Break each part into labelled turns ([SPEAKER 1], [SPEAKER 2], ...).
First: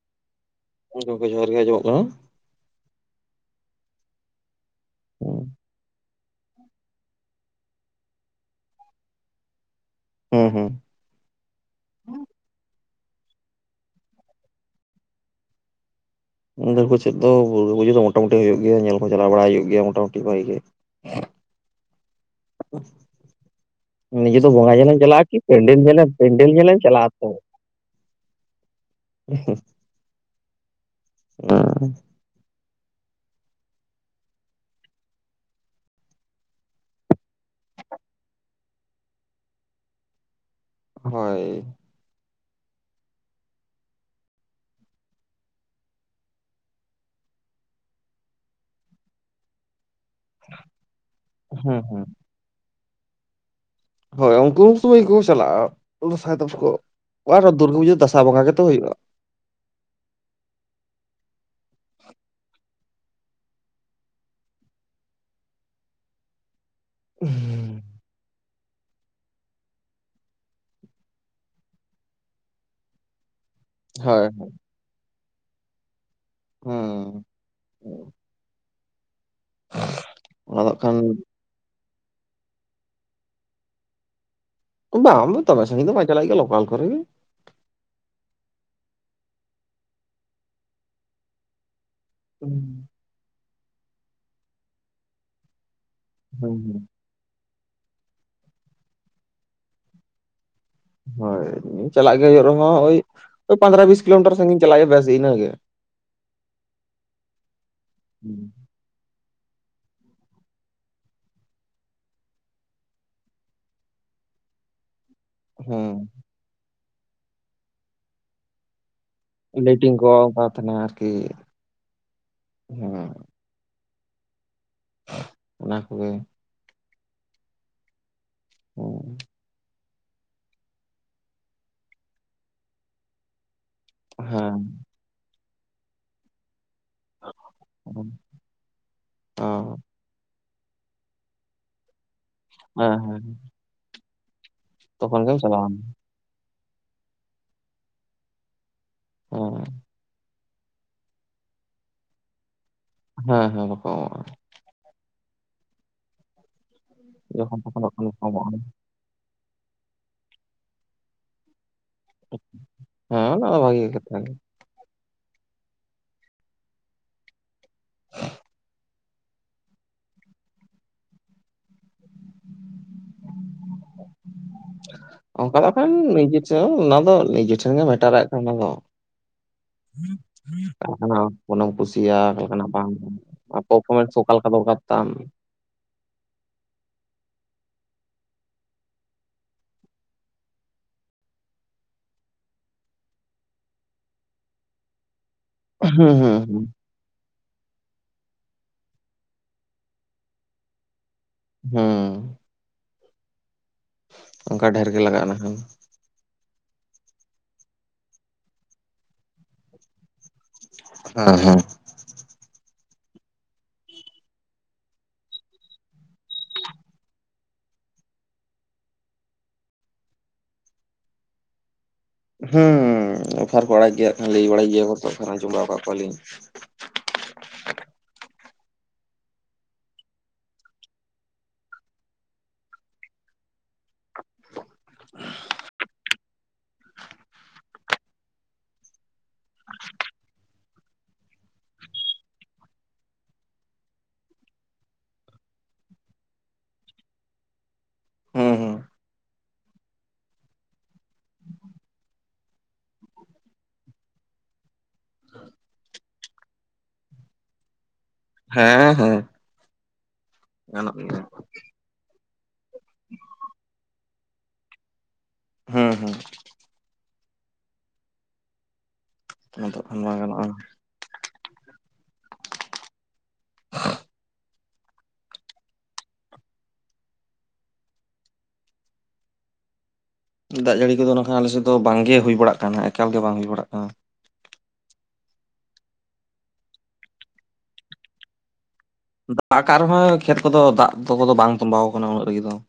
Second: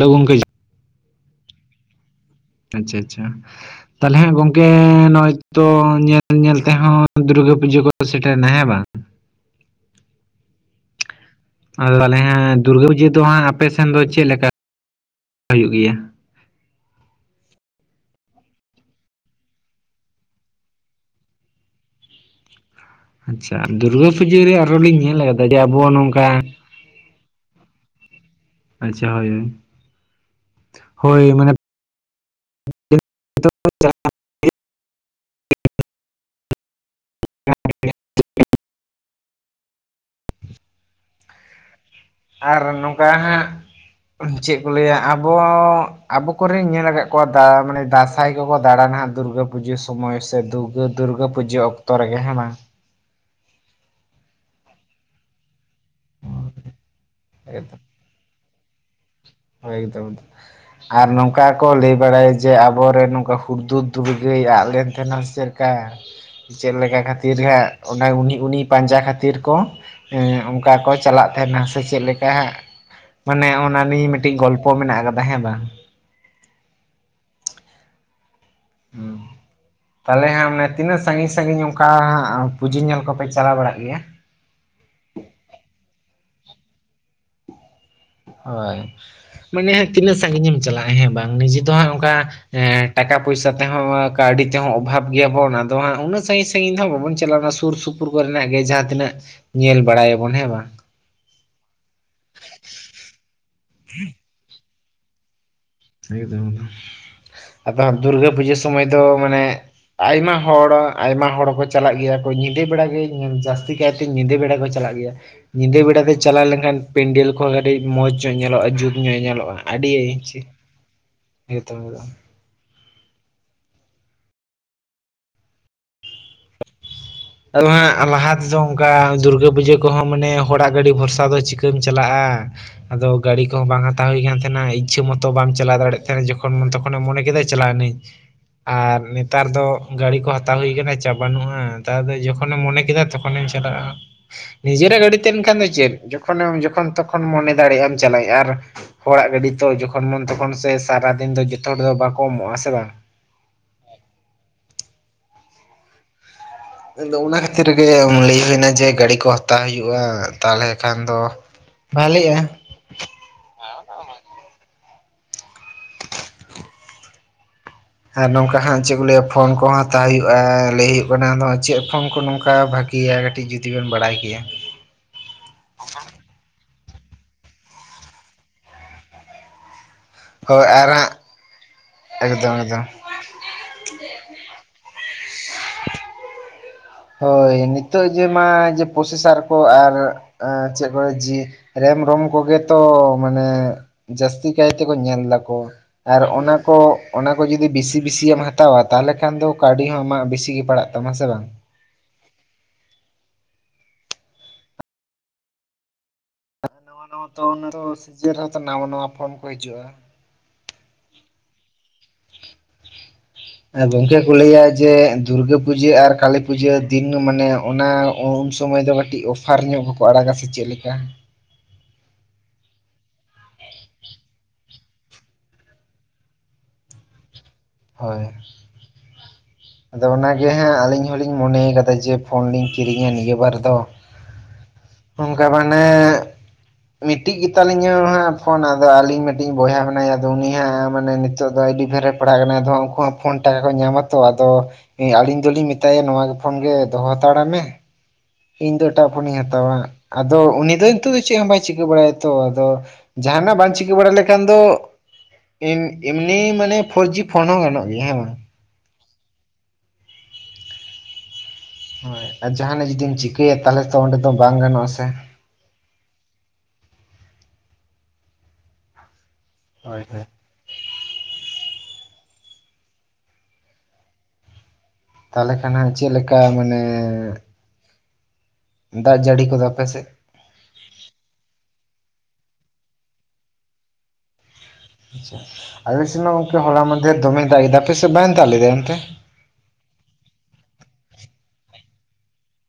[SPEAKER 1] ᱞ ᱩᱢ ᱠᱷᱟᱹᱭᱡ [unintelligible]
[SPEAKER 2] ᱜ ᱜᱚᱝᱠᱮ ᱡᱚᱦᱟᱨ ᱜᱮ ᱟᱸᱡᱚᱢᱚᱜ ᱠᱟᱱᱟ
[SPEAKER 1] ᱟᱪᱪᱷᱟ ᱟᱪᱪᱷᱟ ᱛᱟᱦᱚᱞᱮ ᱜᱚᱝᱠᱮ ᱱᱚᱜᱼᱚᱭ ᱛᱚ ᱧᱮᱞ ᱧᱮᱞ ᱛᱮᱦᱚᱸ ᱫᱩᱨᱜᱟᱹ ᱯᱩᱡᱟᱹ ᱠᱚ ᱥᱮᱴᱮᱱᱟ ᱦᱮᱸ ᱵᱟᱝ
[SPEAKER 2] ᱦᱮᱸ ᱦᱮᱸ ᱾
[SPEAKER 1] ᱟᱫᱚ ᱛᱟᱦᱮ ᱦᱮᱸ ᱫᱩᱨᱜᱟᱹ ᱯᱩᱡᱟᱹ ᱫᱚ ᱦᱟᱸᱜ ᱟᱯᱮ ᱥᱮᱱ ᱫᱚ ᱪᱮᱫ ᱞᱮᱠᱟ ᱦᱩᱭᱩᱜ ᱜᱮᱭᱟ [unintelligible]
[SPEAKER 2] ᱩᱱᱟᱹᱲ ᱠᱚ ᱪᱮᱫ ᱫᱚ ᱵᱷᱩᱨᱟᱹ ᱯᱩᱡᱟᱹ ᱫᱚ ᱢᱚᱴᱟᱢᱩᱴᱤ ᱦ ᱦᱩᱭᱩᱜ ᱜᱮᱭᱟ ᱧᱮᱞ ᱦᱚᱸ ᱪᱟᱞᱟᱣ ᱵᱟᱲᱟᱟᱭ ᱦᱩᱭᱩᱜ ᱜᱮᱭᱟ ᱢᱳᱚᱴᱟᱢᱩᱴᱤ ᱵᱷᱟᱜᱤ ᱜᱮ [unintelligible]
[SPEAKER 1] ᱟᱪᱪᱷᱟ ᱫᱩᱨᱜᱟᱹ
[SPEAKER 2] ᱱᱤᱡᱮ
[SPEAKER 1] ᱯᱩᱡᱟᱹ
[SPEAKER 2] ᱫᱚ
[SPEAKER 1] ᱨᱮ
[SPEAKER 2] ᱵᱚᱸᱜᱟ
[SPEAKER 1] ᱟᱨᱚ ᱞᱤᱧ
[SPEAKER 2] ᱧᱮᱞᱮᱢ
[SPEAKER 1] ᱧᱮᱞ
[SPEAKER 2] ᱪᱟᱞᱟᱜᱼᱟ ᱠᱤ
[SPEAKER 1] ᱟᱠᱟᱫᱟ ᱡᱮ ᱟᱵᱚ
[SPEAKER 2] ᱯᱮᱱᱰᱮᱞ ᱧᱮᱞᱮᱢ
[SPEAKER 1] ᱱᱚᱝᱠᱟ
[SPEAKER 2] ᱯᱮᱱᱰᱮᱞ ᱧᱮᱞᱮᱢ ᱪᱟᱞᱟᱜᱼᱟ᱾ ᱦᱳ ᱾
[SPEAKER 1] ᱟᱪᱪᱷᱟ ᱦᱳᱭ ᱢᱟᱱᱮ
[SPEAKER 2] ᱦᱳᱭ
[SPEAKER 1] ᱟᱨ ᱱᱚᱝᱠᱟ ᱱᱟᱸᱜ ᱪᱮᱫ ᱠᱚ ᱞᱟᱹᱭᱟ ᱟᱵᱚ ᱟᱵᱚ ᱠᱚᱨᱮᱧ ᱧᱮᱞ ᱟᱠᱟᱫ ᱠᱚᱣᱟ ᱢᱟᱱᱮ ᱫᱟᱥ ᱡᱚᱛᱷᱚ ᱠᱚᱠᱚ ᱫᱟᱬᱟᱱᱟ ᱦᱟᱸᱜ ᱫᱩᱨᱜᱟᱹ ᱯᱩᱡᱟᱹ ᱥᱚᱢᱚᱭ ᱥᱮ ᱫᱩᱨᱜᱟᱹ ᱫᱩᱨᱜᱟᱹ ᱯᱩᱡᱟᱹ ᱚᱠᱛᱚ ᱨᱮᱜᱮ ᱦᱮᱸ ᱵᱟᱝ
[SPEAKER 2] ᱦᱳᱭ ᱩᱱᱠᱩ ᱩᱱ ᱥᱩᱢᱟᱹᱭ ᱠᱚ ᱪᱟᱞᱟᱜᱼᱟ ᱫᱟᱸᱥᱟᱭ ᱛᱟᱠᱚ ᱫᱩᱨᱜᱟᱹ ᱯᱩᱡᱟᱹ ᱫᱚ ᱫᱟᱸᱥᱟᱭ ᱵᱚᱸᱜᱟ ᱜᱮᱛᱚ ᱦᱩᱭᱩᱜᱼᱟ [unintelligible]
[SPEAKER 1] ᱦᱛ ᱫᱚ ᱾ ᱟᱨ ᱱᱚᱝᱠᱟ ᱠᱚ ᱞᱟᱹᱭ ᱵᱟᱲᱟᱭᱟ ᱡᱮ ᱟᱵᱚᱨᱮᱱ ᱱᱚᱝᱠᱟ ᱦᱩᱲᱼᱫᱩᱩᱨ ᱫᱩᱨᱜᱟᱹᱭ ᱞᱮᱴ ᱟᱱᱟᱢ ᱥᱮ ᱾ ᱪᱮᱫ ᱞᱮᱠᱟ ᱠᱷᱟᱹᱛᱤᱨ ᱦᱟᱸ ᱚᱱᱟ ᱩᱱᱤ ᱩᱱᱤ ᱯᱟᱸᱡᱟ ᱠᱷᱟᱹᱛᱤᱨ ᱠᱚ ᱚᱱᱠᱟ ᱠᱚ ᱪᱟᱞᱟᱜ ᱛᱟᱦᱮᱱᱟ ᱥᱮ ᱪᱮᱫ ᱞᱮᱠᱟ ᱦᱟᱜ ᱢᱟᱱᱮ ᱚᱱᱟ ᱱᱤᱭ
[SPEAKER 2] ᱦᱳᱭ
[SPEAKER 1] ᱯᱚ ᱢᱮᱱᱟᱜ ᱟᱠᱟᱫᱟ ᱦᱮᱸ ᱵᱟᱝ
[SPEAKER 2] ᱦᱮᱸ
[SPEAKER 1] ᱦ ᱛᱟᱦᱚᱞᱮ ᱦᱟᱜ ᱡᱟᱱᱮ
[SPEAKER 2] ᱟᱫᱚ ᱠᱷᱟᱱ
[SPEAKER 1] ᱛᱤᱱᱟᱹᱜ ᱥᱟᱺᱜᱤᱧ ᱥᱟᱺᱟᱹᱜᱤᱧ ᱚᱱᱠᱟ ᱯᱩᱡᱟᱹ ᱧᱮᱞ ᱠᱚᱯᱮ ᱪᱟᱞᱟᱣ ᱵᱟᱲᱟᱜ ᱜᱮᱭᱟ ᱾
[SPEAKER 2] ᱵᱟᱝ ᱫᱚᱢᱮ ᱥᱟᱺᱜᱤ ᱫᱚ ᱵᱟᱝ ᱪᱟᱞᱟᱜ ᱦᱩᱭᱩᱜ - ᱟ ᱞᱳᱠᱟᱞ ᱠᱚᱨᱮ ᱜᱮ
[SPEAKER 1] ᱦᱳᱭ ᱢᱟᱱᱮ ᱦᱜ ᱛᱤᱱᱟᱹᱜ ᱥᱟᱺᱜᱤᱧᱮ ᱮᱢ ᱪᱟᱞᱟᱜᱼᱟ ᱦᱮᱸ ᱵᱟᱝ ᱱᱤᱡᱮ ᱫᱚ ᱦᱟᱸᱜ ᱚᱱᱠᱟ
[SPEAKER 2] ᱦᱩᱸ
[SPEAKER 1] ᱴᱟᱠᱟ ᱯᱚᱭᱥᱟ ᱛᱮᱦᱚᱸ ᱠᱟᱹᱣᱰᱤ ᱛᱮᱦᱚᱸ ᱚᱵᱷᱟᱵ ᱜᱮᱭᱟᱵᱚᱱ ᱟᱫᱚ ᱦᱜ ᱩᱱᱟᱹᱜ ᱥᱟᱺᱜᱤᱧ ᱥᱟᱺᱜᱤᱧ ᱫᱚ
[SPEAKER 2] ᱦᱩᱸ
[SPEAKER 1] ᱦᱟᱜᱸ ᱵᱟᱵᱚᱱ ᱪᱟᱞᱟᱣᱱᱟ ᱥᱩᱨ ᱥᱩᱯᱩᱨ ᱠᱚᱨᱮᱱᱟᱜ ᱜᱮ ᱡᱟᱦᱟᱸ ᱛᱤᱱᱟᱹᱜ ᱧᱮᱞ ᱵᱟᱲᱟᱭᱟᱵᱚᱱ ᱦᱮᱸ ᱵᱟᱝ?
[SPEAKER 2] ᱦᱳᱭ ᱪᱟᱞᱟᱜ ᱜᱮ ᱦᱩᱭᱩᱜ ᱨᱮᱦᱚᱸ ᱳᱭ ᱳᱭ ᱯᱚᱱᱫᱽᱨᱚ ᱵᱤᱥ ᱠᱤᱞᱳᱢᱤᱴᱟᱨ ᱥᱟᱺᱜᱤᱧ ᱪᱟᱞᱟᱜ ᱜᱮ ᱵᱮᱥ ᱤᱱᱟᱹᱜᱮ
[SPEAKER 1] ᱮᱫᱚᱢ ᱟᱫᱚ ᱫᱩᱨᱜᱟᱹ ᱯᱩᱡᱟᱹ ᱥᱚᱢᱚᱭ ᱫᱚ ᱢᱟᱱᱮ [unintelligible] ᱟᱭᱢᱟ ᱦᱚᱲ ᱟᱭᱢᱟ ᱦᱚᱲᱠᱚ ᱪᱟᱞᱟᱜ ᱜᱮᱭᱟ ᱠᱚ ᱧᱤᱫᱟᱹ ᱵᱮᱲᱟ ᱜᱮ ᱡᱟᱹᱥᱛᱤ ᱪᱤᱠᱮᱛᱮ ᱧᱤᱫᱟᱹ ᱵᱮᱲᱟ ᱠᱚ ᱪᱟᱞᱟᱜ ᱜᱮᱭᱟ ᱾ ᱧᱤᱫᱟᱹ ᱵᱮᱲᱟ
[SPEAKER 2] ᱦᱮᱸ
[SPEAKER 1] ᱛᱮ ᱪᱟᱞᱟᱣ ᱞᱮᱱᱠᱷᱟᱱ ᱯᱮᱱᱰᱮᱞ ᱠᱚᱦᱚᱸ ᱠᱟᱹᱴᱤᱡ ᱢᱚᱸᱡᱽ ᱧᱚᱜ ᱧᱮᱞᱚᱜᱼᱟ ᱡᱩᱛ ᱧᱚᱜ ᱧᱮᱞᱚᱜᱼᱟ ᱾
[SPEAKER 2] ᱞᱟᱤᱴᱤᱝ ᱜᱚᱜ ᱛᱟᱦᱮᱱᱟ ᱟᱨᱠᱤ [inaudible]
[SPEAKER 1] ᱦᱮᱸᱛᱚ
[SPEAKER 2] ᱦᱮᱸ [unintelligible] ᱚᱱᱟ ᱠᱚᱜᱮ ᱾
[SPEAKER 1] ᱟᱫᱚ ᱦᱟᱸᱜ ᱞᱟᱦᱟ ᱛᱮᱫᱚ
[SPEAKER 2] ᱦᱮᱸ
[SPEAKER 1] ᱚᱱᱠᱟ ᱫᱩᱨᱜᱟᱹ ᱯᱩᱡᱟᱹ ᱾ ᱠᱚᱦᱚᱸ ᱢᱟᱱᱮ ᱦᱚᱲᱟᱜ ᱜᱟᱹᱰᱤ ᱵᱷᱚᱨᱥᱟ ᱫᱚ ᱪᱤᱠᱟᱹᱢ ᱪᱟᱞᱟᱜᱼᱟ ᱟᱫᱚ ᱜᱟᱹᱰᱤ ᱠᱚᱦᱚᱸ ᱵᱟᱝ ᱾ ᱦᱟᱛᱟᱣ ᱦᱩᱭ ᱠᱟᱱ
[SPEAKER 2] ᱦᱮᱸ
[SPEAKER 1] ᱛᱟᱦᱮᱱᱟ ᱤᱪᱪᱷᱟᱹ ᱢᱚᱛᱚ ᱵᱟ ᱪᱟᱞᱟᱣ ᱫᱟᱲᱮᱭᱟᱜ ᱛᱟᱦᱮᱱᱟ ᱡᱚᱠᱷᱚᱱ ᱢᱚᱱᱮ ᱠᱮᱫᱟ ᱪᱟᱞᱟᱣᱱᱟᱹᱧ
[SPEAKER 2] ᱦᱮᱸ
[SPEAKER 1] ᱾ ᱟᱨ
[SPEAKER 2] ᱚ
[SPEAKER 1] ᱱᱮᱛᱟᱨ ᱫᱚ ᱜᱟᱰᱤ ᱠᱚ ᱦᱟᱛᱟᱣ ᱦᱩᱭ ᱟᱠᱟᱱᱟ ᱪᱟᱯ ᱵᱟᱹᱱᱩᱜᱼᱟ ᱱᱮᱛᱟᱨ ᱫᱚ ᱡᱚᱠᱷᱚᱱ ᱡᱚᱠᱷᱚᱱ ᱮᱢ ᱢᱚᱱᱮ
[SPEAKER 2] ᱦᱮᱸ
[SPEAKER 1] ᱠᱮᱫᱟ
[SPEAKER 2] ᱦᱮᱸ
[SPEAKER 1] ᱛᱚᱠᱷᱚᱱᱮᱧ ᱪᱟᱞᱟᱜᱼᱟ ᱱᱤᱡᱮᱨᱟᱜ ᱜᱟᱹᱰᱤ
[SPEAKER 2] ᱛᱚᱠᱷᱚᱱ
[SPEAKER 1] ᱛᱮᱦᱮ
[SPEAKER 2] ᱜᱮᱢ
[SPEAKER 1] ᱞᱮᱱᱠᱷᱟᱱ
[SPEAKER 2] ᱪᱟᱞᱟᱣ
[SPEAKER 1] ᱫᱚ ᱪᱮᱫ ᱡᱚᱠᱷᱚᱱᱮᱢ ᱡᱚᱠᱷᱚᱱ ᱛᱚᱠᱷᱚᱱ ᱢᱚᱱᱮ ᱫᱟᱲᱮᱭᱟᱜᱼᱟᱢ ᱪᱟᱞᱟᱜ ᱟᱨ ᱦᱚᱲᱟᱜ
[SPEAKER 2] ᱮᱱᱟ
[SPEAKER 1] ᱜᱟᱹᱰᱤ ᱛᱚ ᱡᱚᱠᱷᱚᱱ ᱛᱚᱠᱷᱚᱱ ᱥᱮ ᱾ ᱥᱟᱨᱟᱫᱤᱱ ᱫᱚ ᱡᱚᱛᱚ ᱦᱚᱲ ᱫᱚ ᱵᱟᱠᱚ ᱮᱢᱚᱜ-ᱟ ᱥᱮ ᱵᱟᱝ ᱾
[SPEAKER 2] ᱦᱮᱸ ᱦᱮᱸ ᱾
[SPEAKER 1] ᱟᱫᱚ ᱚᱱᱟ
[SPEAKER 2] ᱡᱚᱠᱷᱚᱱ
[SPEAKER 1] ᱠᱷᱟᱹᱛᱤᱨ
[SPEAKER 2] ᱛᱚᱠᱷᱚᱱ
[SPEAKER 1] ᱜᱮ
[SPEAKER 2] ᱵᱟᱠᱚ
[SPEAKER 1] ᱞᱟᱹᱭ
[SPEAKER 2] ᱠᱚᱢᱚᱜᱼᱟ
[SPEAKER 1] ᱦᱩᱭᱱᱟ ᱡᱮ ᱜᱟᱹᱰᱤ ᱠᱚ ᱦᱟᱛᱟᱣ ᱦᱩᱭᱩᱜᱼᱟ ᱛᱟᱦᱚᱞᱮ ᱠᱷᱟᱱ ᱫᱚ ᱾ ᱵᱷᱟᱞᱮᱜᱼᱟ ᱾
[SPEAKER 2] ᱦᱮᱸ ᱟ ᱵᱷᱟᱹᱜᱮᱮ [unintelligible]
[SPEAKER 1] ᱟᱨ ᱱᱚᱝᱠᱟ ᱦᱟᱸᱜ ᱪᱮᱫ ᱠᱚ ᱞᱟᱹᱭᱟ ᱯᱷᱳᱱ ᱠᱚ ᱦᱟᱛᱟᱣ ᱦᱩᱭᱩᱜᱼᱟ ᱞᱟᱹᱭ ᱦᱩᱭᱩᱜ ᱠᱟᱱᱟ ᱪᱮᱫ ᱯᱷᱳᱱ ᱠᱚ ᱱᱚᱝᱠᱟ ᱵᱷᱟᱜᱮᱤᱭᱟ ᱾ ᱠᱟᱹᱴᱤᱡ ᱡᱩᱫᱤ ᱵᱮᱱ ᱵᱟᱲᱟᱭ ᱠᱮᱭᱟ [unintelligible]
[SPEAKER 2] ᱚᱱᱠᱟ ᱫᱚ ᱠᱷᱟᱱ ᱱᱤᱡᱮ ᱴᱷᱮᱱ ᱚᱱᱟ ᱫᱚ ᱱᱤᱡᱮ ᱴᱷᱮᱱ ᱜᱮ ᱢᱮᱴᱟᱨᱟᱭ ᱠᱟᱱ ᱚᱱᱟ ᱫᱚ [unintelligible] [unintelligible]
[SPEAKER 1] ᱦᱳᱭ ᱟᱨ ᱦᱟᱸᱜ
[SPEAKER 2] ᱠᱟᱞᱮᱱᱟᱜ ᱯᱷᱳᱱ ᱮᱢ ᱠᱩᱥᱤᱭᱟᱜ
[SPEAKER 1] ᱮᱠᱫᱚᱢ
[SPEAKER 2] ᱦᱟᱛᱟᱣ
[SPEAKER 1] ᱮᱠᱫᱚᱢ
[SPEAKER 2] ᱢᱮ [inaudible] [unintelligible]
[SPEAKER 1] ᱦᱳᱭ ᱱᱤᱛᱚᱜ ᱡᱮ ᱢᱟ ᱡᱮ ᱯᱨᱚᱥᱮᱥᱟᱨ ᱠᱚ ᱟᱨ ᱮᱸ ᱪᱮᱜ ᱠᱚ ᱡᱤ ᱨᱮᱢ ᱨᱚᱢ ᱠᱚᱜᱮ ᱛᱚ ᱢᱟᱱᱮ ᱡᱟᱹᱥᱛᱤ ᱠᱟᱭ ᱛᱮᱠᱚ ᱧᱮᱞ ᱫᱟ ᱠᱚ ᱾ ᱚ
[SPEAKER 2] ᱦᱩᱸ
[SPEAKER 1] ᱟᱨ
[SPEAKER 2] ᱦᱩᱸ
[SPEAKER 1] ᱚᱱᱟ
[SPEAKER 2] ᱦᱩᱸ
[SPEAKER 1] ᱠᱚ ᱾ ᱚᱱᱟ ᱠᱚ ᱡᱩᱫᱤ ᱵᱤᱥᱤ ᱵᱤᱥᱤ ᱮᱢ ᱦᱟᱛᱟᱣᱼᱟ ᱛᱟᱦᱚᱞᱮ ᱠᱷᱟᱱ ᱫᱚ ᱠᱟᱹᱣᱰᱤ ᱦᱚᱸ ᱟᱢᱟᱜ ᱵᱤᱥᱤ ᱜᱮ ᱯᱟᱲᱟᱜ ᱛᱟᱢᱟ ᱥᱮ ᱵᱟᱝ?
[SPEAKER 2] ᱦᱩᱸ ᱾ ᱚᱱᱠᱟ ᱰᱷᱮᱨ ᱜᱮ ᱞᱟᱜᱟᱼᱟ ᱱᱟᱠᱷᱟᱱ ᱾
[SPEAKER 1] ᱱᱟᱣᱟ ᱱᱟᱣᱟ ᱛᱚ ᱨᱮᱦᱚᱸ ᱱᱟᱣᱟ ᱱᱟᱣᱟ ᱯᱷᱳᱱ ᱠᱚ ᱦᱤᱡᱩᱜᱼᱟ ᱾
[SPEAKER 2] ᱦᱮᱸ ᱦᱮᱸ ᱾
[SPEAKER 1] ᱜᱚᱝᱠᱮ ᱠᱚ ᱞᱟᱹᱭᱟ ᱡᱮ ᱫᱩᱨᱜᱟᱹ ᱯᱩᱡᱟᱹ ᱟᱨ ᱠᱟᱞᱤ ᱯᱩᱡᱟᱹ ᱫᱤᱱ ᱢᱟᱱᱮ ᱚᱱᱟ ᱩᱱ ᱥᱚᱢᱚᱭ ᱫᱚ ᱠᱟᱹᱴᱤᱡ ᱚᱯᱷᱟᱨ ᱧᱚᱜ ᱜᱮᱠᱚ ᱟᱲᱟᱜᱟ ᱥᱮ ᱪᱮᱫ ᱞᱮᱠᱟ ᱾
[SPEAKER 2] ᱦᱮᱸ ᱚᱯᱷᱟᱨ ᱠᱚ ᱟᱲᱟᱜ ᱜᱮᱭᱟ ᱠᱚ ᱞᱟᱹᱭ ᱵᱟᱲᱟᱭ ᱜᱮᱭᱟ ᱠᱚ ᱟᱡᱚᱢ ᱵᱟᱲᱟ ᱟᱠᱟᱫ ᱠᱚᱣᱟᱞᱤᱧ᱾
[SPEAKER 1] ᱦᱳᱭ ᱾ ᱟᱫᱚ ᱚᱱᱟᱜᱮ ᱦᱟᱸᱜ ᱟᱹᱞᱤᱧ ᱦᱚᱞᱤᱧ ᱢᱚᱱᱮ ᱠᱟᱫᱟ ᱡᱮ ᱯᱷᱳᱱ ᱞᱤᱧ ᱠᱤᱨᱤᱧᱟ ᱱᱤᱭᱟᱹ ᱵᱟᱨ ᱫᱚ ᱾ ᱚᱝᱠᱟ ᱢᱟᱱᱮ ᱢᱤᱫᱴᱤᱡ ᱜᱮᱛᱟᱞᱤᱧᱟᱹ ᱦᱟᱸᱜ ᱯᱷᱳᱱ ᱟᱫᱚ ᱟᱹᱞᱤᱧ ᱢᱤᱫᱴᱤᱡ ᱵᱚᱭᱦᱟ ᱢᱮᱱᱟᱭᱟ ᱟᱫᱚ ᱩᱱᱤ ᱦᱟᱸᱜ ᱢᱟᱱᱮ ᱱᱤ ᱱᱤᱛᱚᱜ ᱫᱚ ᱟᱹᱰᱤ ᱰᱷᱮᱨ ᱨᱮ ᱯᱟᱲᱦᱟᱜ ᱠᱟᱱᱟ ᱟᱫᱚ ᱩᱱᱠᱩ ᱦᱚᱸ ᱯᱷᱳᱱ ᱴᱟᱠᱟ ᱠᱚ ᱧᱟᱢᱟ ᱛᱚ ᱾ ᱟᱫᱚ ᱮ ᱟᱞᱤᱧ ᱫᱚᱞᱤᱧ ᱢᱮᱛᱟᱭᱟ ᱱᱚᱣᱟ ᱯᱷᱳᱱ ᱜᱮ ᱫᱚᱦᱚ ᱦᱟᱛᱟᱲ ᱢᱮ ᱾
[SPEAKER 2] ᱦᱩᱸ ᱦᱩᱸ
[SPEAKER 1] ᱤᱧ ᱫᱚ ᱮᱴᱟᱜ ᱯᱷᱳᱱᱤᱧ ᱦᱟᱛᱟᱣᱼᱟ, ᱟᱫᱚ ᱩᱱᱤ ᱫᱚ ᱱᱤᱛᱚᱜ ᱫᱚ ᱪᱮᱜ ᱦᱚᱸ ᱵᱟᱭ ᱪᱤᱠᱟᱹ ᱵᱟᱲᱟᱭᱟ ᱛᱚ, ᱟᱫᱚ ᱡᱟᱦᱟᱱᱟᱜ ᱵᱟᱝ ᱪᱤᱠᱟᱹ ᱵᱟᱲᱟ ᱞᱮᱠᱷᱟᱱ ᱫᱚ ᱾ ᱤᱱ-ᱮᱢᱱᱤ ᱢᱟᱱᱮ ᱯᱷᱳᱨ ᱡᱤ ᱯᱷᱳᱱ ᱦᱚᱸ ᱜᱟᱱᱚᱜ ᱜᱮᱭᱟ ᱦᱮᱸ ᱵᱟᱝ?
[SPEAKER 2] ᱦᱮᱸ ᱦᱮᱸ ᱾ ᱜᱟᱱᱚᱜ ᱜᱮᱭᱟ ᱾
[SPEAKER 1] ᱦᱳᱭ ᱟ ᱡᱟᱦᱟᱱᱟᱜ ᱡᱩᱫᱤᱢ ᱪᱤᱠᱟᱹᱭᱟ ᱛᱟᱦᱚᱞᱮ ᱛᱚ ᱚᱸᱰᱮ ᱫᱚ ᱵᱟᱝ ᱜᱟᱱᱚᱜᱼᱟ ᱥᱮ?
[SPEAKER 2] ᱦᱩᱸ ᱦᱩᱸ ᱟᱫᱚ ᱠᱷᱟᱱ ᱵᱟᱝ
[SPEAKER 1] ᱦᱳᱭ-ᱦᱳᱭ ᱾
[SPEAKER 2] ᱜᱟᱱᱚᱜᱼᱟ
[SPEAKER 1] ᱛᱟᱞᱚᱦᱮ ᱠᱷᱟᱱ ᱦᱟᱸᱜ ᱪᱮᱜ ᱞᱮᱠᱟ ᱢᱟᱱᱮ, ᱫᱟᱜ ᱡᱟᱹᱲᱤ ᱠᱚᱫᱚ ᱟᱯᱮ ᱥᱮᱜ?
[SPEAKER 2] ᱫᱟᱜ ᱡᱟᱹᱲᱤ ᱠᱚᱫᱚ ᱱᱟᱠᱷᱟᱱ ᱟᱞᱮ ᱥᱮᱫ ᱫᱚ ᱵᱟᱝ ᱜᱮ ᱦᱩᱭ ᱵᱟᱲᱟᱜ ᱠᱟᱱᱟ ᱮᱠᱟᱞ ᱜᱮ ᱵᱟᱝ ᱦᱩᱭ ᱵᱟᱲᱟᱜ ᱠᱟᱱᱟ ᱾
[SPEAKER 1] ᱟᱪᱪᱷᱟ, ᱟᱞᱮᱥᱮᱢᱟ ᱚᱝᱠᱮ ᱦᱚᱞᱟ ᱢᱟᱫᱷᱮᱨ ᱫᱚᱢᱮ ᱫᱟᱜ ᱠᱮᱫᱟ ᱟᱯᱮ ᱥᱮᱜ ᱵᱟᱝ ᱫᱟᱜ ᱞᱮᱫᱟᱭ ᱮᱱᱛᱮ?
[SPEAKER 2] ᱫᱟᱜ ᱟᱠᱟᱜ ᱨᱮᱦᱚᱸᱭ ᱠᱷᱮᱛ ᱠᱚᱫᱚ ᱫᱟᱜ ᱛᱚ-ᱠᱚᱫᱚ ᱵᱟᱝ ᱛᱚᱸᱵᱟᱣ ᱟᱠᱟᱱᱟ ᱩᱱᱟᱹᱜ ᱨᱮᱜᱮ ᱫᱚ ᱾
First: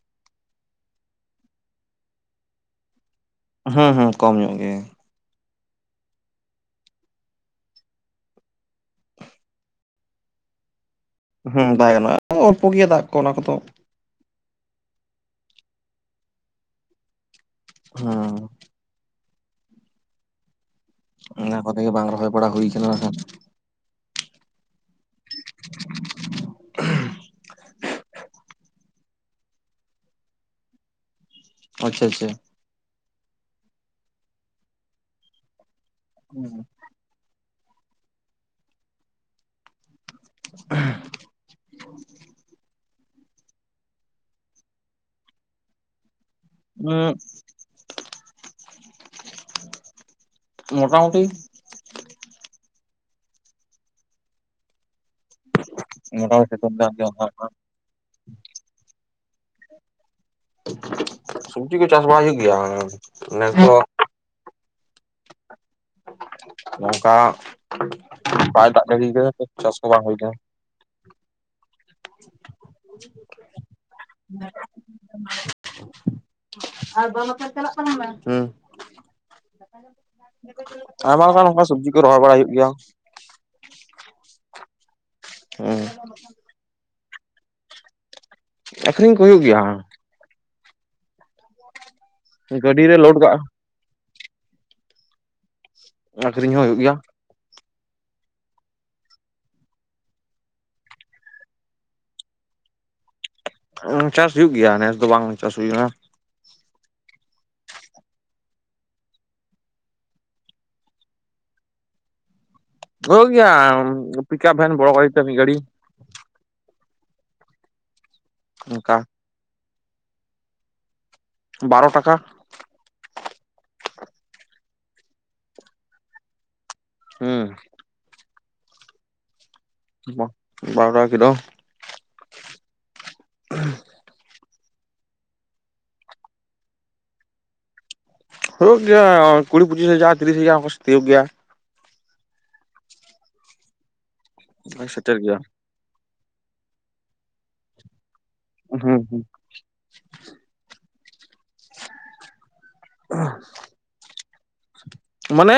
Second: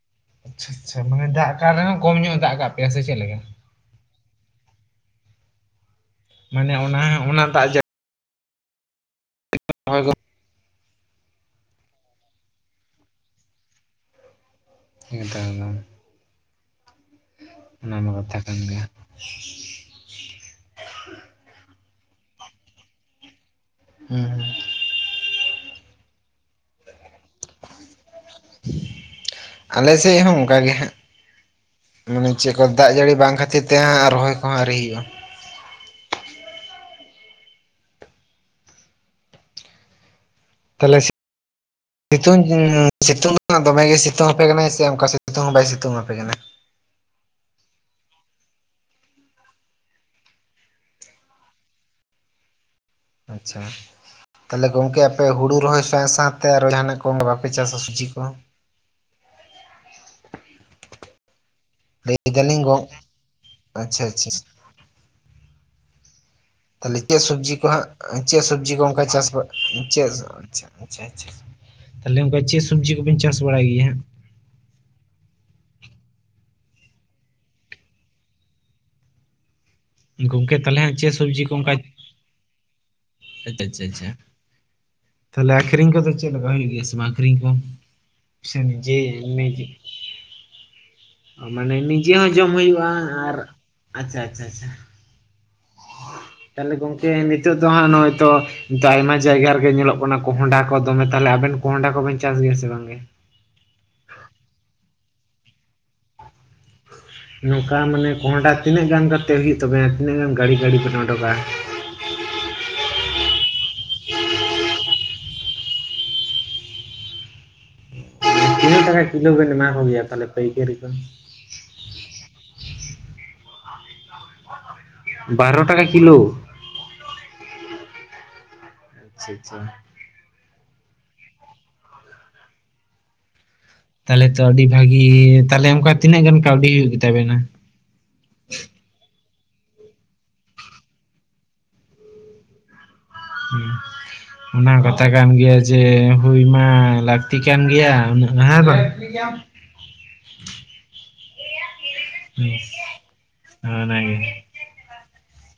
[SPEAKER 1] ᱟᱪᱪᱷᱟ ᱟᱪᱪᱷᱟ ᱢᱟᱱᱮ ᱫᱟᱜ ᱠᱟᱜ ᱨᱮᱦᱚᱸ ᱠᱚᱢ ᱧᱚᱜ ᱮ ᱫᱟᱜ ᱠᱟᱜ ᱯᱮᱭᱟ ᱥᱮ ᱪᱮᱜ ᱞᱮᱠᱟ?
[SPEAKER 2] ᱦᱚᱸ-ᱦᱚᱸ ᱠᱚᱢ ᱧᱚᱜ ᱜᱮ ᱾
[SPEAKER 1] ᱢᱟᱱᱮ ᱚᱱᱟ ᱦᱟ ᱚᱱᱟ ᱫᱟᱜ [unintelligible]
[SPEAKER 2] ᱦᱮᱸ ᱵᱟᱭ ᱜᱟᱱᱚᱜᱼᱟ ᱚᱞᱯᱚ ᱜᱮᱭᱟ ᱫᱟᱜ ᱠᱚ ᱚᱱᱟ ᱠᱚᱫᱚ ᱾
[SPEAKER 1] ᱦᱮᱸ ᱛᱟᱦᱮᱸᱱᱟ ᱾ ᱚᱱᱟᱢᱟ ᱠᱟᱛᱷᱟ
[SPEAKER 2] ᱦᱩᱸ
[SPEAKER 1] ᱠᱟᱱ ᱜᱮᱭᱟ ᱾
[SPEAKER 2] ᱚᱱᱟ ᱠᱚᱛᱮ ᱵᱟᱝ ᱨᱚᱦᱚᱭ ᱵᱚᱲᱟ ᱦᱩᱭ ᱠᱟᱱᱟ ᱠᱷᱟᱱ
[SPEAKER 1] ᱦᱩᱸ-ᱦᱩᱸ ᱾ ᱟᱞᱮ ᱥᱮᱜ ᱦᱚᱸ ᱚᱱᱠᱟ ᱜᱮ ᱦᱟᱸᱜ,
[SPEAKER 2] ᱟᱪᱪᱷᱟ ᱟᱪᱪᱷᱟ
[SPEAKER 1] ᱢᱟᱱᱮ ᱪᱮᱫ ᱫᱟᱜ ᱡᱟᱹᱲᱤ ᱵᱟᱝ ᱠᱷᱟᱹᱛᱤᱨ ᱛᱮ ᱦᱟᱸᱜ ᱟᱨ ᱨᱚᱦᱚᱭ ᱠᱚᱦᱚᱸ ᱟᱹᱣᱨᱤ ᱦᱩᱭᱩᱜᱼᱟ ᱾
[SPEAKER 2] ᱦᱩᱸ ᱾
[SPEAKER 1] [unintelligible] ᱥᱤᱛᱩᱝ ᱫᱚ ᱦᱟᱸᱜ ᱫᱚᱢᱮᱜ ᱜᱮ ᱥᱤᱛᱩᱝ ᱟᱯᱮ ᱠᱟᱱᱟᱭ ᱥᱮ ᱚᱱᱠᱟ ᱥᱤᱛᱩᱝ ᱦᱚᱸ ᱵᱟᱭ ᱥᱤᱛᱩᱝ ᱟᱯᱮ ᱠᱟᱱᱟ?
[SPEAKER 2] ᱩᱸᱜ, ᱢᱳᱴᱟᱢᱩᱴᱤ ᱾
[SPEAKER 1] ᱟᱪᱪᱷᱟ, ᱛᱟᱦᱞᱮ ᱜᱚᱝᱠᱮ ᱟᱯᱮ ᱦᱩᱲᱩ ᱨᱚᱦᱚᱭ ᱥᱟᱶ ᱥᱟᱶᱛᱮ
[SPEAKER 2] ᱢᱚᱴᱟᱢᱩᱴᱤ
[SPEAKER 1] ᱟᱨᱚ
[SPEAKER 2] ᱥᱤᱛᱩᱝ ᱠᱟᱱ
[SPEAKER 1] ᱡᱟᱦᱟᱱᱟᱜ ᱠᱚ
[SPEAKER 2] ᱜᱮᱭᱟ
[SPEAKER 1] ᱵᱟᱯᱮ ᱪᱟᱥᱟ ᱥᱩᱡᱤ ᱠᱚ?
[SPEAKER 2] ᱥᱩᱵᱡᱤ ᱠᱚ ᱪᱟᱥ ᱵᱟᱲᱟᱭ ᱦᱩᱭᱩᱜ ᱜᱮᱭᱟ ᱾ ᱱᱮᱥ ᱫᱚ
[SPEAKER 1] ᱪᱷᱟ ᱟᱪᱷᱟ ᱾
[SPEAKER 2] [inaudible]
[SPEAKER 1] ᱛᱟᱦᱚᱞᱮ
[SPEAKER 2] ᱱᱚᱝᱠᱟ
[SPEAKER 1] ᱪᱮᱫ ᱥᱚᱵᱽᱡᱤ ᱠᱚ ᱦᱟᱸᱜ ᱪᱮᱫ
[SPEAKER 2] ᱵᱟᱭ ᱫᱟᱜ ᱫᱟᱲᱤᱭ ᱠᱟᱫᱟ ᱛᱚ ᱪᱟᱥ ᱠᱚ ᱵᱟᱝ ᱦᱩᱭ ᱠᱟᱱᱟ ᱾
[SPEAKER 1] ᱟᱪᱪᱷᱟ-ᱟᱪᱪᱷᱟ-ᱟᱪᱷᱟ ᱾ ᱛᱟᱦᱞᱮ ᱚᱱᱠᱟ ᱪᱮ ᱥᱚᱵᱽᱡᱤ ᱠᱚᱵᱤᱱ ᱪᱟᱥ ᱵᱟᱲᱟᱭ ᱜᱮᱭᱟ ᱦᱟᱸ ᱾
[SPEAKER 2] [unintelligible] [unintelligible]
[SPEAKER 1] ᱜᱚᱢᱠᱮ ᱛᱟᱦᱚᱞᱮ ᱦᱟᱜ ᱪᱮᱫ ᱥᱚᱵᱽᱡᱤ ᱠᱚ ᱚᱱᱠᱟ
[SPEAKER 2] ᱨᱚᱦᱚᱭ ᱵᱟᱲᱟ ᱦᱩᱭᱩᱜ ᱜᱮᱭᱟ
[SPEAKER 1] ᱟᱪᱪᱷᱟ ᱟᱪᱪᱷᱟ ᱟᱪᱪᱷᱟ ᱛᱟᱦᱞᱮ ᱟᱠᱷᱨᱤᱧ ᱠᱚᱫᱚ ᱪᱮᱫ ᱞᱮᱠᱟ ᱦᱩᱭᱩᱜ ᱜᱮᱭᱟ ᱥᱮ ᱵᱟᱝ ᱟᱠᱷᱨᱤᱧ ᱠᱚ
[SPEAKER 2] ᱟᱠᱷᱨᱤᱧ ᱠᱚ ᱦᱩᱭᱩᱜ ᱜᱮᱭᱟ
[SPEAKER 1] [unintelligible] ᱤᱭᱟᱹ ᱦᱚᱸ ᱡᱚᱢ
[SPEAKER 2] ᱜᱟᱹᱰᱤ
[SPEAKER 1] ᱦᱩᱭᱩᱜᱼᱟ
[SPEAKER 2] ᱨᱮ ᱞᱳᱰ
[SPEAKER 1] ᱟᱨ
[SPEAKER 2] ᱠᱟᱜᱼᱟ
[SPEAKER 1] ᱟᱪᱪᱷᱟ-ᱟᱪᱪᱷ-ᱟᱪᱷᱟ ᱾
[SPEAKER 2] ᱟᱠᱷᱨᱤᱧ ᱦᱚᱸ
[SPEAKER 1] ᱛᱟᱦᱚᱞᱮ
[SPEAKER 2] ᱦᱩᱭᱩᱜ ᱜᱮᱭᱟ
[SPEAKER 1] ᱜᱚᱝᱠᱮ ᱱᱤᱛᱚᱜ ᱫᱚ ᱦᱟᱸᱜ ᱱᱚᱜᱼᱚᱭ ᱛᱚ ᱱᱤᱛ ᱟᱭᱢᱟ ᱡᱟᱭᱜᱟ ᱨᱮᱜᱮ ᱧᱮᱞᱚᱜ ᱠᱟᱱᱟ ᱠᱚᱸᱦᱚᱸᱰᱟ ᱠᱚ ᱫᱚᱢᱮ ᱛᱟᱦᱚᱞᱮ ᱟᱵᱮᱱ ᱠᱚᱸᱦᱚᱸᱰᱟ ᱠᱚᱵᱮᱱ ᱪᱟᱥ ᱜᱮᱭᱟ ᱥᱮ ᱵᱟᱝᱜᱮ?
[SPEAKER 2] ᱩᱢ ᱪᱟᱥ ᱦᱩᱭᱩᱜ ᱜᱮᱭᱟ ᱱᱮᱥ ᱫᱚ ᱵᱟᱝ ᱪᱟᱥ ᱦᱩᱭ ᱠᱟᱱᱟ ᱾
[SPEAKER 1] ᱱᱚᱝᱠᱟ ᱢᱟᱱᱮ ᱠᱚᱸᱦᱚᱸᱰᱟ ᱛᱤᱱᱟᱹᱜ ᱜᱟᱱ ᱠᱟᱛᱮᱜ ᱦᱩᱭᱩᱜ ᱛᱟᱵᱮᱱᱟ ᱛᱤᱱᱟᱹᱜ ᱜᱟᱱ ᱜᱟᱹᱲᱤ ᱜᱟᱹᱲᱤ ᱵᱮᱱ ᱚᱰᱩᱠᱼᱟ ᱾
[SPEAKER 2] ᱦᱳᱜ ᱜᱮᱭᱟ ᱯᱤᱠᱟᱯ ᱵᱷᱮᱱ ᱵᱚᱲᱚ ᱜᱟᱰᱤ ᱛᱮ ᱢᱤᱫ ᱜᱟᱹᱰᱤ
[SPEAKER 1] ᱛᱤᱱᱹᱜ ᱴᱟᱠᱟ
[SPEAKER 2] ᱚᱱᱠᱟ
[SPEAKER 1] ᱠᱤᱞᱳ ᱵᱮᱱ ᱮᱢᱟ ᱠᱚᱜᱮᱭᱟ ᱛᱟᱦᱚᱞᱮ ᱯᱟᱹᱭᱠᱟᱹᱨᱤ ᱠᱚ
[SPEAKER 2] ᱵᱟᱨᱚ ᱴᱟᱠᱟ
[SPEAKER 1] ᱵᱟᱨᱚ ᱴᱟᱠᱟ ᱠᱤᱞᱳ
[SPEAKER 2] ᱦᱮᱸ
[SPEAKER 1] ᱟᱪᱪᱷᱟ ᱟᱪᱪᱷᱟ
[SPEAKER 2] ᱵᱟᱨ ᱴᱟᱠᱟ ᱠᱤᱞᱳ
[SPEAKER 1] ᱛᱟᱦᱚᱞᱮ ᱛᱚ ᱟᱹᱰᱤ ᱵᱷᱟᱜᱤ ᱛᱟᱦᱚᱞᱮ ᱚᱱᱠᱟ ᱛᱤᱱᱟᱹᱜ ᱜᱟᱱ ᱠᱟᱹᱣᱰᱤ ᱦᱩᱭᱩᱜ ᱜᱮᱛᱟᱵᱮᱱᱟ?
[SPEAKER 2] ᱦᱩᱭᱩᱜ ᱜᱮᱭᱟ ᱠᱩᱲᱤ ᱯᱚᱸᱪᱤᱥ ᱦᱟᱡᱟᱨ ᱛᱤᱨᱤᱥ ᱦᱟᱡᱟᱨ ᱛᱤᱭᱚᱜ ᱜᱮᱭᱟᱭ
[SPEAKER 1] ᱚᱱᱟ ᱠᱟᱛᱷᱟ ᱠᱟᱱ ᱜᱮᱭᱟ ᱡᱮ ᱦᱩᱭ ᱢᱟ ᱞᱟᱹᱠᱛᱤ ᱠᱟᱱ ᱜᱮᱭᱟ ᱩᱱᱟᱹᱜ
[SPEAKER 2] ᱦᱩᱸ ᱦᱩᱸ
[SPEAKER 1] [unintelligible] ᱦᱩᱸ ᱚᱱᱟ ᱜᱮ
[SPEAKER 2] ᱢᱟᱱᱮ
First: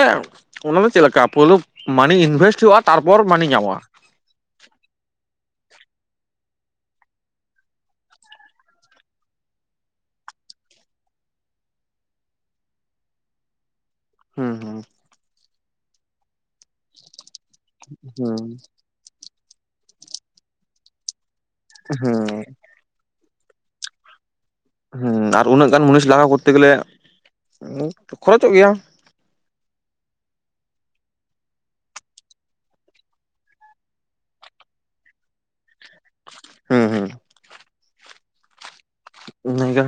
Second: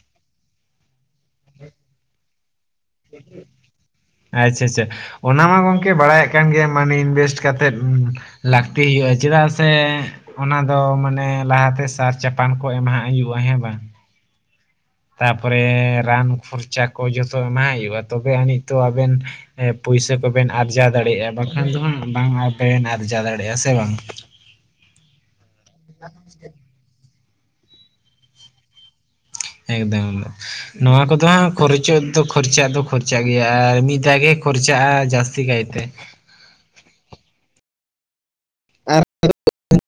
[SPEAKER 2] ᱚᱱᱟ ᱫᱚ ᱪᱮᱫ ᱞᱮᱠᱟ ᱯᱩᱭᱞᱩ ᱢᱟᱱᱤ ᱤᱱᱵᱷᱮᱥᱴ ᱦᱩᱭᱩᱜᱼᱟ ᱛᱟᱨᱯᱚᱨ ᱢᱟᱱᱤ ᱧᱟᱢᱚᱜᱼᱟ
[SPEAKER 1] ᱟᱪᱪᱷᱟ ᱟᱪᱪᱷᱟ ᱚᱱᱟ ᱢᱟ ᱜᱚᱝᱠᱮ ᱵᱟᱲᱟᱭᱮᱫ ᱠᱟᱱ ᱜᱮ ᱢᱟᱱᱮ ᱤᱱᱵᱷᱮᱥᱴ ᱠᱟᱛᱮᱜ ᱞᱟᱹᱠᱛᱤ ᱦᱩᱭᱩᱜᱼᱟ ᱪᱮᱫᱟᱜ ᱥᱮ ᱚᱱᱟ ᱫᱚ ᱢᱟᱱᱮ ᱞᱟᱦᱟᱛᱮ ᱥᱟᱨ ᱪᱟᱯᱟᱱ ᱠᱚ ᱮᱢᱟᱦᱟᱜ ᱦᱩᱭᱩᱜᱼᱟ ᱦᱮᱸ ᱵᱟᱝ
[SPEAKER 2] ᱦᱩᱸ ᱦᱩᱸ
[SPEAKER 1] ᱛᱟᱨᱯᱚᱨᱮ ᱨᱟᱱ ᱠᱷᱚᱨᱪᱟ ᱠᱚ ᱡᱚᱛᱚ ᱮᱢᱟᱜ ᱦᱩᱭᱩᱜᱼᱟ ᱛᱚᱵᱮ
[SPEAKER 2] ᱦᱩᱸ
[SPEAKER 1] ᱟᱹᱱᱤᱡ ᱛᱚ ᱟᱵᱮᱱ ᱮ ᱯᱩᱭᱥᱟᱹ ᱠᱚᱵᱮᱱ ᱟᱨᱡᱟᱣ ᱫᱟᱲᱮᱭᱟᱜᱼᱟ ᱵᱟᱝᱠᱷᱟᱱ ᱫᱚ ᱦᱟᱸᱜ ᱵᱟᱝ
[SPEAKER 2] ᱦᱩᱸ
[SPEAKER 1] ᱟᱵᱮᱱ ᱟᱨᱡᱟᱣ ᱫᱟᱲᱮᱭᱟᱜᱼᱟ ᱥᱮ ᱵᱟᱝ
[SPEAKER 2] ᱦᱮᱸ ᱟᱨ ᱩᱱᱟᱹᱜ ᱜᱟᱱ ᱢᱩᱱᱤᱥ ᱞᱟᱜᱟᱣ ᱠᱚᱨᱛᱮ ᱜᱮᱞᱮ ᱠᱷᱚᱨᱚᱪᱚᱜ ᱜᱮᱭᱟ᱾
[SPEAKER 1] ᱮᱠᱫᱚᱢ ᱮᱠᱫᱚᱢ ᱱᱚᱣᱟ ᱠᱚᱫᱚ ᱦᱟᱸᱜ ᱠᱷᱚᱨᱪᱚᱜ ᱫᱚ ᱠᱷᱚᱨᱪᱟᱜ ᱫᱚ ᱠᱷᱚᱨᱪᱟᱜ ᱜᱮᱭᱟ ᱟᱨ ᱢᱤᱫ ᱫᱷᱟᱣ ᱜᱮ ᱠᱷᱚᱨᱪᱟᱜᱼᱟ ᱡᱟᱹᱥᱛᱤ ᱪᱤᱠᱟᱭ ᱮᱛᱮ
[SPEAKER 2] ᱦᱮᱸ ᱦᱮᱸ
[SPEAKER 1] ᱟᱨ
[SPEAKER 2] ᱤᱱᱟ. ᱜᱮ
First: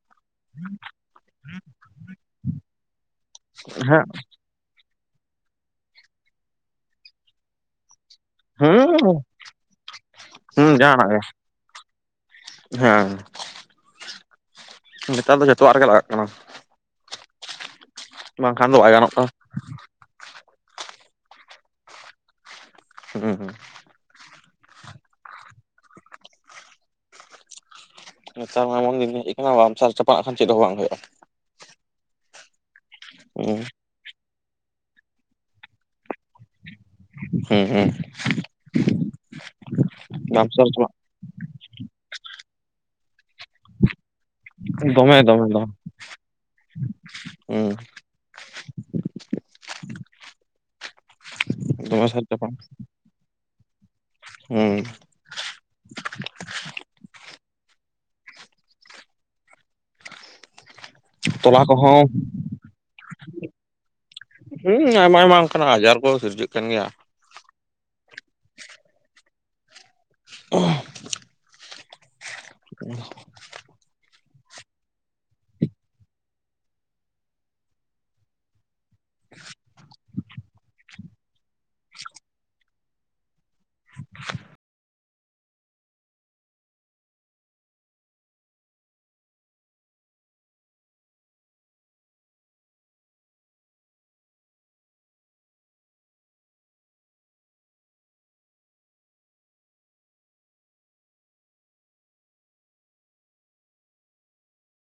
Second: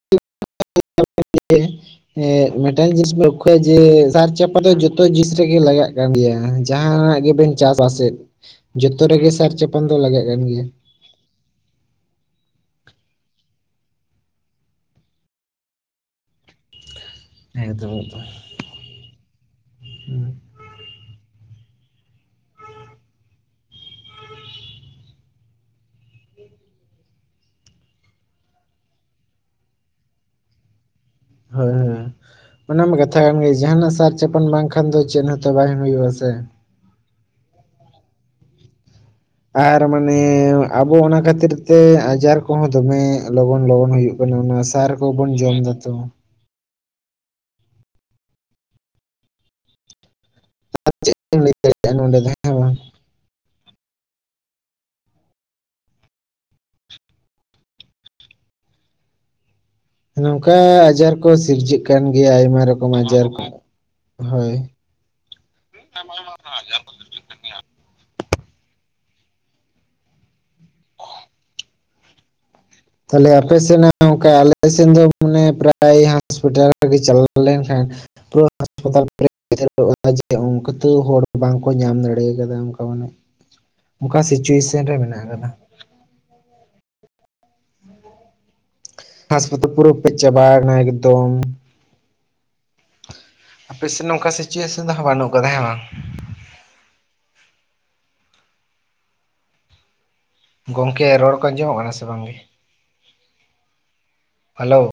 [SPEAKER 1] [unintelligible] ᱢᱤᱫᱴᱟᱝ ᱡᱤᱱᱤᱥ ᱞᱚᱠᱠᱷᱚ ᱡᱮ
[SPEAKER 2] ᱦᱮᱸ
[SPEAKER 1] ᱥᱟᱨ ᱪᱟᱯ ᱠᱷᱚᱫ ᱫᱚ ᱡᱚᱛᱚ ᱡᱤᱱ ᱨᱮᱜᱮ ᱞᱟᱜᱟᱜ ᱠᱟᱱ ᱜᱮᱭᱟ ᱡᱟᱦᱟᱱᱟᱜ ᱜᱮᱵᱮᱱ ᱪᱟᱥ ᱟᱥᱮᱫ
[SPEAKER 2] ᱦᱩᱸ
[SPEAKER 1] ᱡᱚᱛᱚ ᱨᱮᱜᱮ ᱥᱟᱨ ᱪᱟᱯᱟᱱ ᱫᱚ ᱞᱟᱜᱟᱜ ᱠᱟᱱ ᱜᱮᱭᱟ
[SPEAKER 2] ᱦᱩᱸ ᱡᱟᱦᱟᱱᱟᱜ ᱜᱮ ᱦᱮᱸ ᱱᱮᱛᱟᱨ ᱫᱚ ᱡᱚᱛᱚᱣᱟᱜ ᱨᱮᱜᱮ ᱞᱟᱜᱟᱜ ᱠᱟᱱᱟ
[SPEAKER 1] ᱮᱠᱫᱚᱢ
[SPEAKER 2] ᱵᱟᱝᱠᱷᱟᱱ ᱫᱚ ᱵᱟᱭ ᱜᱟᱱᱚᱜ ᱠᱟᱱᱟ ᱦᱩᱸ ᱦᱩᱸ ᱱᱮᱛᱟᱨ ᱢᱟ ᱮᱢᱚᱱ ᱫᱤᱱ ᱦᱮᱡ ᱟᱠᱟᱱᱟ ᱵᱟᱢ ᱥᱟᱨ ᱪᱟᱯᱟᱱᱟᱜ ᱠᱷᱟᱱ ᱪᱮᱫ ᱦᱚᱸ ᱵᱟᱝ ᱦᱩᱭᱩᱜᱼᱟ
[SPEAKER 1] ᱦᱳᱭ ᱦᱳ ᱚᱱᱟᱢᱟ ᱠᱟᱛᱷᱟ ᱠᱟᱱ ᱜᱮ
[SPEAKER 2] ᱦᱩᱸ
[SPEAKER 1] ᱡᱟᱦᱟᱱᱟᱜ ᱥᱟᱨ ᱪᱟᱯᱟᱱ ᱵᱟᱝᱠᱷᱟᱱ ᱫᱚ ᱪᱮᱫ ᱦᱚᱸᱛᱚ ᱵᱟᱝ ᱦᱩᱭᱩᱜᱼᱟ ᱥᱮ
[SPEAKER 2] ᱦᱮᱸ ᱦᱮᱸ
[SPEAKER 1] ᱟᱨ ᱢᱟᱱᱮ
[SPEAKER 2] ᱥᱟᱨ ᱪᱟᱯᱟᱜ
[SPEAKER 1] ᱟᱵᱚ ᱚᱱᱟ ᱠᱷᱟᱹᱛᱤᱨ ᱛᱮ ᱟᱡᱟᱨ ᱠᱚᱦᱚᱸ ᱫᱚᱢᱮ ᱞᱚᱜᱚᱱ ᱞᱚᱜᱚᱱ ᱦᱩᱭᱩᱜ ᱠᱟᱱᱟ ᱚᱱᱟ ᱥᱟᱨ ᱠᱚᱵᱚᱱ ᱡᱚᱢ ᱫᱟ ᱛᱚ
[SPEAKER 2] ᱦᱮᱸ
[SPEAKER 1] [unintelligible] ᱱᱚᱰᱮ ᱫᱚ ᱦᱮᱸ ᱵᱟᱝ
[SPEAKER 2] ᱦᱩᱸ
[SPEAKER 1] ᱱᱚᱝᱠᱟ ᱟᱡᱟᱨ ᱠᱚ
[SPEAKER 2] ᱛᱚᱞᱟ
[SPEAKER 1] ᱥᱤᱨᱡᱟᱹᱜ ᱠᱟᱱ
[SPEAKER 2] ᱠᱚᱦᱚᱸ
[SPEAKER 1] ᱜᱮᱭᱟ ᱟᱭᱢᱟ ᱨᱚᱠᱚᱢ ᱟᱡᱟᱨ ᱠᱚ ᱦᱳᱭ
[SPEAKER 2] ᱦᱩᱸ ᱟᱭᱢᱟ ᱟᱭᱢᱟ ᱠᱚ ᱟᱡᱟᱨ ᱠᱚ ᱥᱤᱨᱡᱟᱹᱜ ᱠᱟᱱ ᱜᱮᱭᱟ ᱚ
[SPEAKER 1] ᱛᱟᱦᱚᱞᱮ ᱟᱯᱮ ᱥᱮᱱᱟᱜ ᱱᱚᱝᱠᱟ ᱟᱞᱮ ᱥᱮᱱ ᱫᱚ ᱢᱟᱱᱮ ᱯᱨᱟᱭ ᱦᱚᱥᱯᱤᱴᱟᱞ ᱨᱮᱜᱮ ᱪᱟᱞᱟᱣ ᱞᱮᱱᱠᱷᱟᱱ ᱯᱩᱨᱟᱹ ᱦᱟᱥᱯᱟᱛᱟᱞ ᱯᱮᱨᱮᱡᱚᱜ ᱠᱟᱱᱟ ᱡᱮ ᱚᱱᱠᱟ ᱛᱟᱣ ᱦᱚᱲ ᱵᱟᱝᱠᱚ ᱧᱟᱢ ᱫᱟᱲᱮ ᱠᱟᱫᱟ ᱚᱱᱠᱟ ᱢᱟᱱᱮ ᱚᱠᱟ [unintelligible] ᱨᱮ ᱢᱮᱱᱟᱜ ᱟᱠᱟᱫᱟ ᱦᱟᱥᱯᱟᱛᱟᱞ ᱯᱩᱨᱟᱹ ᱯᱮᱨᱮᱡᱽ ᱪᱟᱵᱟᱭᱱᱟ ᱮᱠᱫᱚᱢ ᱟᱯᱮ ᱥᱮᱫ ᱱᱚᱝᱠᱟ ᱥᱤᱪᱩᱭᱮᱥᱚᱱ ᱦᱚᱸ ᱵᱟᱹᱱᱩᱜ ᱠᱟᱫᱟ ᱦᱮᱸ ᱵᱟᱝ ᱜᱚᱝᱠᱮ ᱨᱚᱲ ᱠᱚ ᱟᱸᱡᱚᱢᱚᱜ ᱠᱟᱱᱟ ᱥᱮ ᱵᱟᱝᱜᱮ ᱦᱮᱞᱳ